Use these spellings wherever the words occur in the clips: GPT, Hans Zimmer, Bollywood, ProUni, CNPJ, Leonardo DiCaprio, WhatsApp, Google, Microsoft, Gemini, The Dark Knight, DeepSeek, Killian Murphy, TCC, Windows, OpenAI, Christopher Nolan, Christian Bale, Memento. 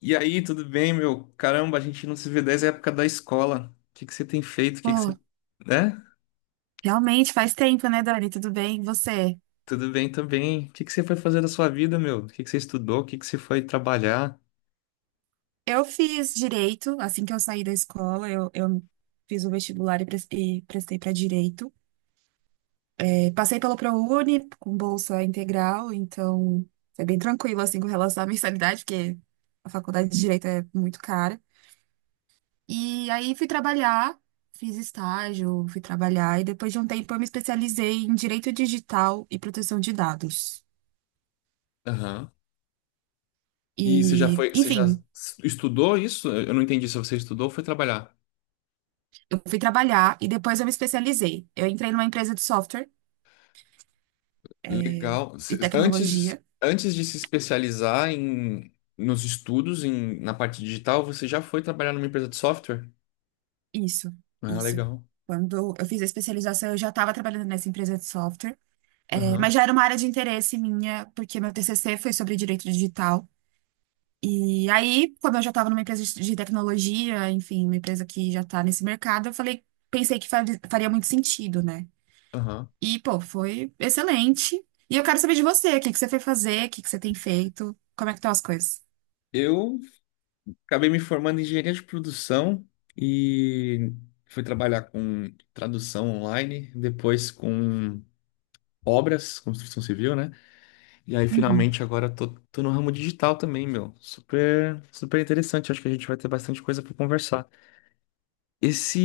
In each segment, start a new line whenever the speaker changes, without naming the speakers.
E aí, tudo bem, meu? Caramba, a gente não se vê desde a época da escola. O que que você tem feito? O que que você...
Pô,
Né?
realmente faz tempo, né, Dani? Tudo bem? E você?
Tudo bem também. O que que você foi fazer da sua vida, meu? O que que você estudou? O que que você foi trabalhar?
Eu fiz direito assim que eu saí da escola. Eu fiz o vestibular e prestei para direito. É, passei pelo ProUni com bolsa integral, então foi bem tranquilo assim com relação à mensalidade, porque a faculdade de direito é muito cara. E aí fui trabalhar, fiz estágio, fui trabalhar e depois de um tempo eu me especializei em direito digital e proteção de dados.
Aham. E você já
E,
foi, você já
enfim,
estudou isso? Eu não entendi se você estudou ou foi trabalhar.
eu fui trabalhar e depois eu me especializei. Eu entrei numa empresa de software
Legal.
e
Antes,
tecnologia.
antes de se especializar nos estudos, em, na parte digital, você já foi trabalhar numa empresa de software?
Isso,
Ah,
isso.
legal.
Quando eu fiz a especialização, eu já estava trabalhando nessa empresa de software. É, mas
Aham,
já era uma área de interesse minha, porque meu TCC foi sobre direito digital. E aí, como eu já estava numa empresa de tecnologia, enfim, uma empresa que já está nesse mercado, eu falei, pensei que faria muito sentido, né?
aham.
E, pô, foi excelente. E eu quero saber de você, o que que você foi fazer, o que que você tem feito, como é que estão as coisas?
Eu acabei me formando em engenharia de produção e fui trabalhar com tradução online, depois com obras, construção civil, né? E aí finalmente agora tô no ramo digital também, meu. Super, super interessante. Acho que a gente vai ter bastante coisa para conversar.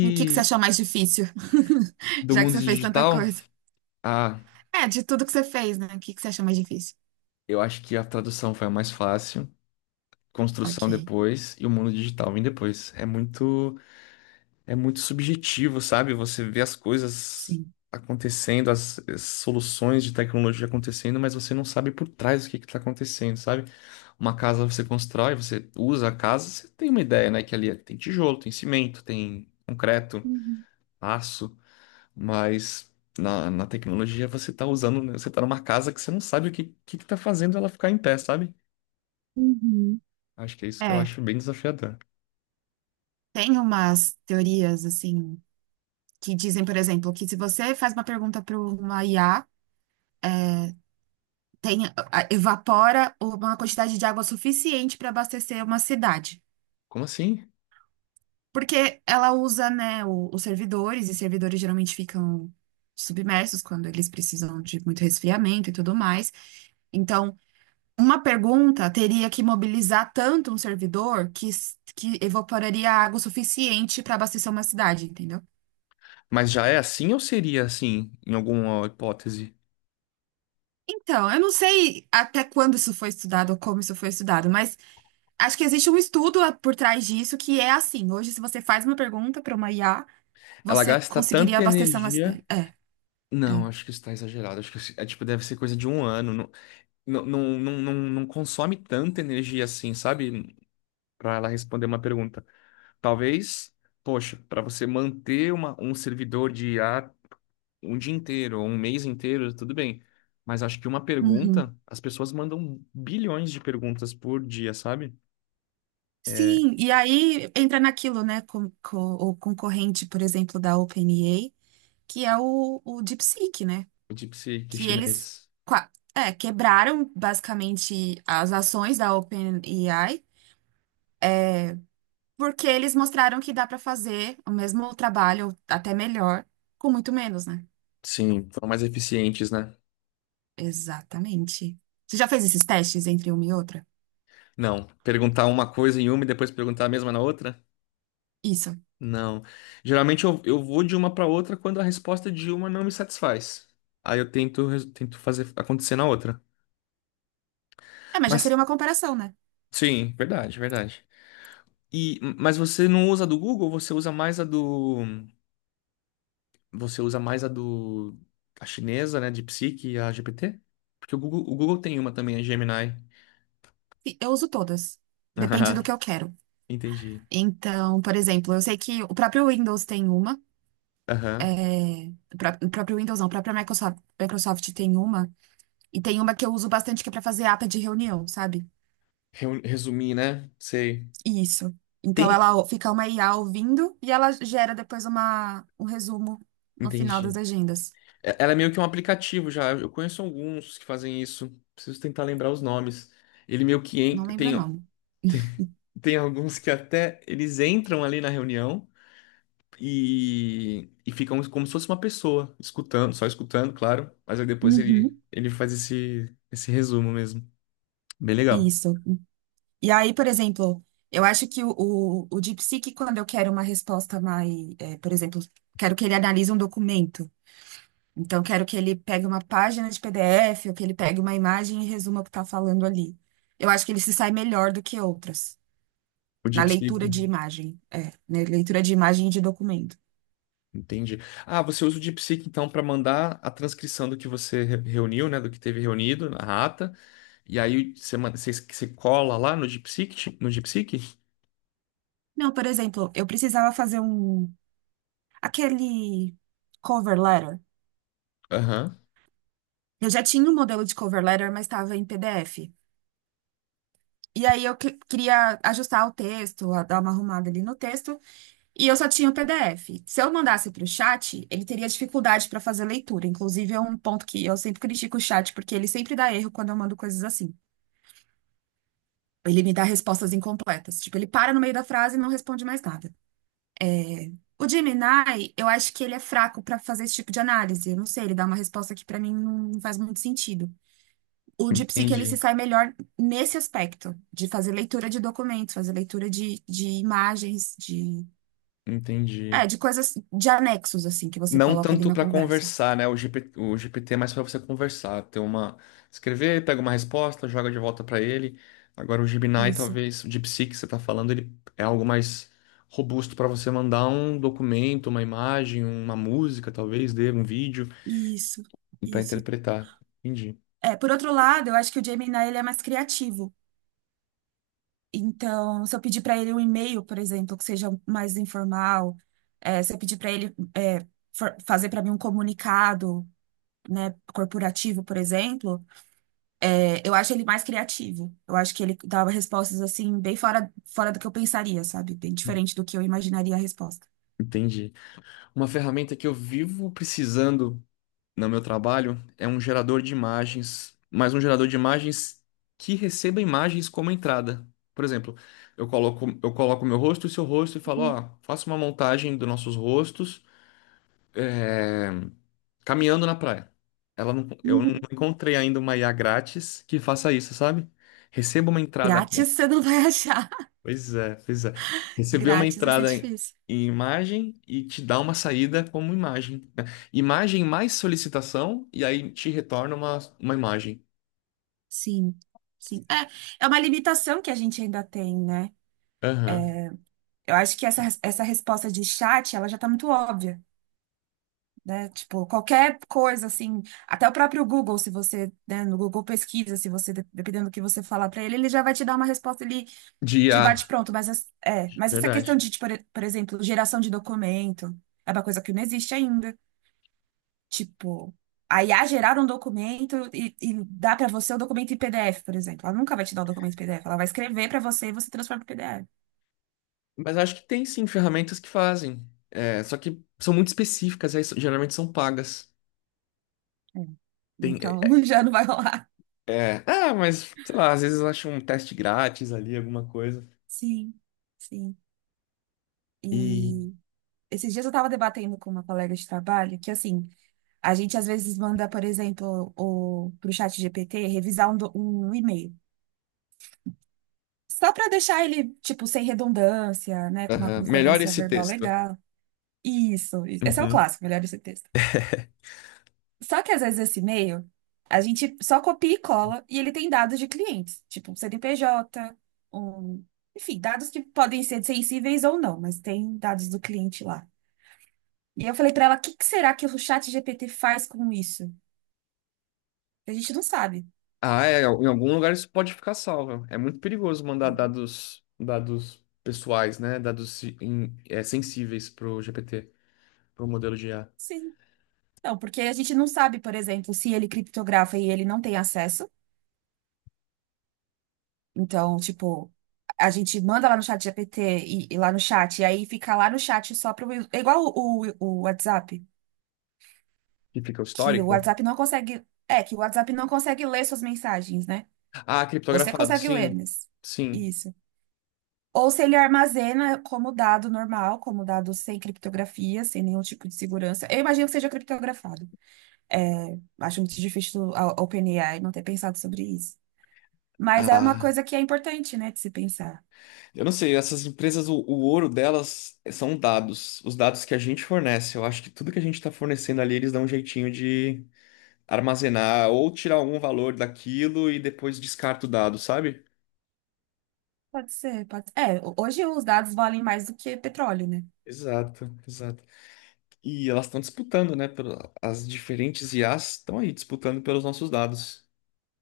E o que que você achou mais difícil?
do
Já que
mundo
você fez tanta
digital,
coisa.
ah,
É, de tudo que você fez, né? O que que você achou mais difícil?
eu acho que a tradução foi a mais fácil, construção
Ok,
depois e o mundo digital vem depois. É muito subjetivo, sabe? Você vê as coisas
sim.
acontecendo, as soluções de tecnologia acontecendo, mas você não sabe por trás o que está acontecendo, sabe? Uma casa você constrói, você usa a casa, você tem uma ideia, né? Que ali é, tem tijolo, tem cimento, tem concreto,
Uhum.
aço, mas na tecnologia você tá usando, né, você tá numa casa que você não sabe o que, que tá fazendo ela ficar em pé, sabe?
Uhum.
Acho que é isso que eu
É,
acho bem desafiador.
tem umas teorias assim que dizem, por exemplo, que se você faz uma pergunta para uma IA, é, tem, evapora uma quantidade de água suficiente para abastecer uma cidade.
Como assim?
Porque ela usa, né, os servidores, e servidores geralmente ficam submersos quando eles precisam de muito resfriamento e tudo mais. Então, uma pergunta teria que mobilizar tanto um servidor que, que evaporaria água o suficiente para abastecer uma cidade, entendeu?
Mas já é assim ou seria assim, em alguma hipótese?
Então, eu não sei até quando isso foi estudado ou como isso foi estudado, mas acho que existe um estudo por trás disso que é assim. Hoje, se você faz uma pergunta para uma IA,
Ela
você
gasta
conseguiria
tanta
abastecer uma
energia.
cidade. É, é.
Não, acho que isso tá exagerado. Acho que é tipo, deve ser coisa de um ano. Não, não, não, não, não não consome tanta energia assim, sabe? Pra ela responder uma pergunta. Talvez, poxa, pra você manter um servidor de ar um dia inteiro, ou um mês inteiro, tudo bem. Mas acho que uma
Uhum.
pergunta, as pessoas mandam bilhões de perguntas por dia, sabe? É,
Sim, e aí entra naquilo, né, com o concorrente, por exemplo, da OpenAI, que é o DeepSeek, né?
o DeepSeek
Que eles
chinês.
é, quebraram basicamente as ações da OpenAI, é, porque eles mostraram que dá para fazer o mesmo trabalho, ou até melhor, com muito menos, né?
Sim, foram mais eficientes, né?
Exatamente. Você já fez esses testes entre uma e outra?
Não, perguntar uma coisa em uma e depois perguntar a mesma na outra?
Isso.
Não. Geralmente eu vou de uma para outra quando a resposta de uma não me satisfaz. Aí eu tento, tento fazer acontecer na outra.
É, mas já seria
Mas,
uma comparação, né?
sim, verdade, verdade. E, mas você não usa a do Google, você usa mais a do. Você usa mais a do. A chinesa, né? De Psique e a GPT? Porque o Google tem uma também, a Gemini.
E eu uso todas. Depende do
Ah,
que eu quero.
entendi.
Então, por exemplo, eu sei que o próprio Windows tem uma.
Aham.
É, o o próprio Windows não, a própria Microsoft tem uma. E tem uma que eu uso bastante que é pra fazer ata de reunião, sabe?
Resumir, né? Sei.
Isso. Então
Tem.
ela fica uma IA ouvindo e ela gera depois uma, um resumo no final das
Entendi.
agendas.
Ela é meio que um aplicativo já. Eu conheço alguns que fazem isso. Preciso tentar lembrar os nomes. Ele meio que
Não lembro o
tem,
nome.
tem alguns que até eles entram ali na reunião e ficam como se fosse uma pessoa, escutando, só escutando, claro. Mas aí depois
Uhum.
ele faz esse resumo mesmo. Bem legal.
Isso. E aí, por exemplo, eu acho que o DeepSeek, quando eu quero uma resposta mais, é, por exemplo, quero que ele analise um documento. Então, quero que ele pegue uma página de PDF ou que ele pegue uma imagem e resuma o que está falando ali. Eu acho que ele se sai melhor do que outras.
O
Na
DeepSeek,
leitura de imagem, é, na leitura de imagem e de documento.
entendi. Ah, você usa o DeepSeek então para mandar a transcrição do que você reuniu, né? Do que teve reunido na ata. E aí você, você, você cola lá no DeepSeek, no DeepSeek?
Não, por exemplo, eu precisava fazer um, aquele cover letter.
Aham,
Eu já tinha um modelo de cover letter, mas estava em PDF. E aí eu queria ajustar o texto, dar uma arrumada ali no texto, e eu só tinha o PDF. Se eu mandasse para o chat, ele teria dificuldade para fazer leitura. Inclusive, é um ponto que eu sempre critico o chat, porque ele sempre dá erro quando eu mando coisas assim. Ele me dá respostas incompletas. Tipo, ele para no meio da frase e não responde mais nada. O Gemini, eu acho que ele é fraco pra fazer esse tipo de análise. Eu não sei, ele dá uma resposta que pra mim não faz muito sentido. O DeepSeek, ele se
entendi,
sai melhor nesse aspecto, de fazer leitura de documentos, fazer leitura de imagens, de,
entendi.
é, de coisas, de anexos, assim, que você
Não
coloca ali
tanto
na
para
conversa.
conversar, né? O GPT é mais para você conversar, ter uma, escrever, pega uma resposta, joga de volta para ele. Agora o Gemini,
Isso,
talvez, o DeepSeek que você está falando, ele é algo mais robusto para você mandar um documento, uma imagem, uma música, talvez, dê um vídeo
isso,
e para
isso.
interpretar. Entendi,
É, por outro lado, eu acho que o Gemini, ele é mais criativo. Então, se eu pedir para ele um e-mail, por exemplo, que seja mais informal, se eu pedir para ele fazer para mim um comunicado, né, corporativo, por exemplo, eu acho ele mais criativo. Eu acho que ele dava respostas assim bem fora, fora do que eu pensaria, sabe? Bem diferente do que eu imaginaria a resposta.
entendi. Uma ferramenta que eu vivo precisando no meu trabalho é um gerador de imagens, mas um gerador de imagens que receba imagens como entrada. Por exemplo, eu coloco meu rosto e seu rosto e falo, ó, faça uma montagem dos nossos rostos é, caminhando na praia. Ela não, eu não
Uhum.
encontrei ainda uma IA grátis que faça isso, sabe? Receba uma entrada,
Grátis você não vai achar.
pois é, pois é. Receber uma
Grátis vai ser
entrada em,
difícil.
em imagem e te dá uma saída como imagem, né? Imagem mais solicitação e aí te retorna uma imagem.
Sim, sim. É, é uma limitação que a gente ainda tem, né?
Aham.
Eu acho que essa resposta de chat, ela já tá muito óbvia, né? Tipo, qualquer coisa assim, até o próprio Google, se você, né, no Google pesquisa, se você, dependendo do que você falar para ele, ele já vai te dar uma resposta ali
De
de
IA,
bate-pronto. Mas, é, mas essa questão
verdade.
de, tipo, por exemplo, geração de documento, é uma coisa que não existe ainda. Tipo, a IA gerar um documento e dá para você o documento em PDF, por exemplo. Ela nunca vai te dar o documento em PDF, ela vai escrever para você e você transforma em PDF.
Mas acho que tem sim ferramentas que fazem. É, só que são muito específicas, aí geralmente são pagas.
É.
Tem,
Então, já não vai rolar.
é, é, ah, mas sei lá, às vezes eu acho um teste grátis ali, alguma coisa.
Sim, sim.
E
E esses dias eu estava debatendo com uma colega de trabalho que, assim, a gente às vezes manda, por exemplo, o, pro chat GPT revisar um, um e-mail. Só para deixar ele, tipo, sem redundância, né? Com uma
aham, melhora
concordância
esse
verbal
texto.
legal. Isso, isso. Esse é o
Uhum.
clássico, melhor esse texto. Só que às vezes esse e-mail, a gente só copia e cola e ele tem dados de clientes, tipo um CNPJ, um... enfim, dados que podem ser sensíveis ou não, mas tem dados do cliente lá. E eu falei para ela, o que que será que o chat GPT faz com isso? A gente não sabe.
Ah, é, em algum lugar isso pode ficar salvo. É muito perigoso mandar dados, dados pessoais, né? Dados é, sensíveis para o GPT, para o modelo de IA.
Sim. Não, porque a gente não sabe, por exemplo, se ele criptografa e ele não tem acesso. Então, tipo, a gente manda lá no chat GPT e lá no chat, e aí fica lá no chat só pro. É igual o WhatsApp,
Que fica o
que o
histórico?
WhatsApp não consegue. É, que o WhatsApp não consegue ler suas mensagens, né?
Ah,
Você
criptografado,
consegue ler,
sim.
mas.
Sim.
Isso. Ou se ele armazena como dado normal, como dado sem criptografia, sem nenhum tipo de segurança. Eu imagino que seja criptografado. É, acho muito difícil a OpenAI não ter pensado sobre isso. Mas é uma
Ah,
coisa que é importante, né, de se pensar.
eu não sei, essas empresas, o ouro delas são dados, os dados que a gente fornece. Eu acho que tudo que a gente está fornecendo ali, eles dão um jeitinho de armazenar ou tirar algum valor daquilo e depois descarta o dado, sabe?
Pode ser, pode ser. É, hoje os dados valem mais do que petróleo, né?
Exato, exato. E elas estão disputando, né? As diferentes IAs estão aí disputando pelos nossos dados.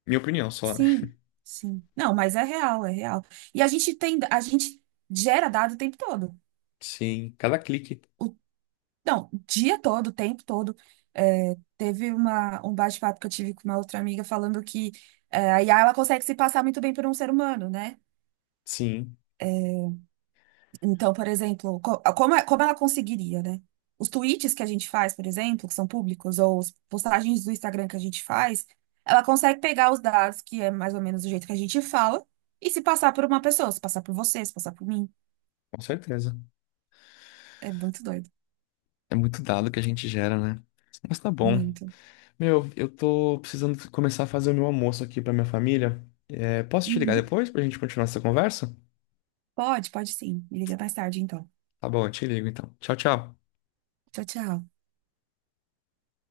Minha opinião só, né?
Sim, sim. Não, mas é real, é real. E a gente tem, a gente gera dado o tempo todo.
Sim, cada clique.
O, não, o dia todo, o tempo todo. É, teve uma, um bate-papo que eu tive com uma outra amiga falando que é, a IA ela consegue se passar muito bem por um ser humano, né?
Sim,
É, então, por exemplo, como ela conseguiria, né? Os tweets que a gente faz, por exemplo, que são públicos, ou as postagens do Instagram que a gente faz, ela consegue pegar os dados, que é mais ou menos o jeito que a gente fala, e se passar por uma pessoa, se passar por você, se passar por mim.
com certeza.
É muito doido.
É muito dado que a gente gera, né? Mas tá bom.
Muito.
Meu, eu tô precisando começar a fazer o meu almoço aqui pra minha família. É, posso te ligar
Uhum.
depois pra gente continuar essa conversa?
Pode, pode sim. Me liga mais tarde, então.
Tá bom, eu te ligo então. Tchau, tchau.
Tchau, tchau.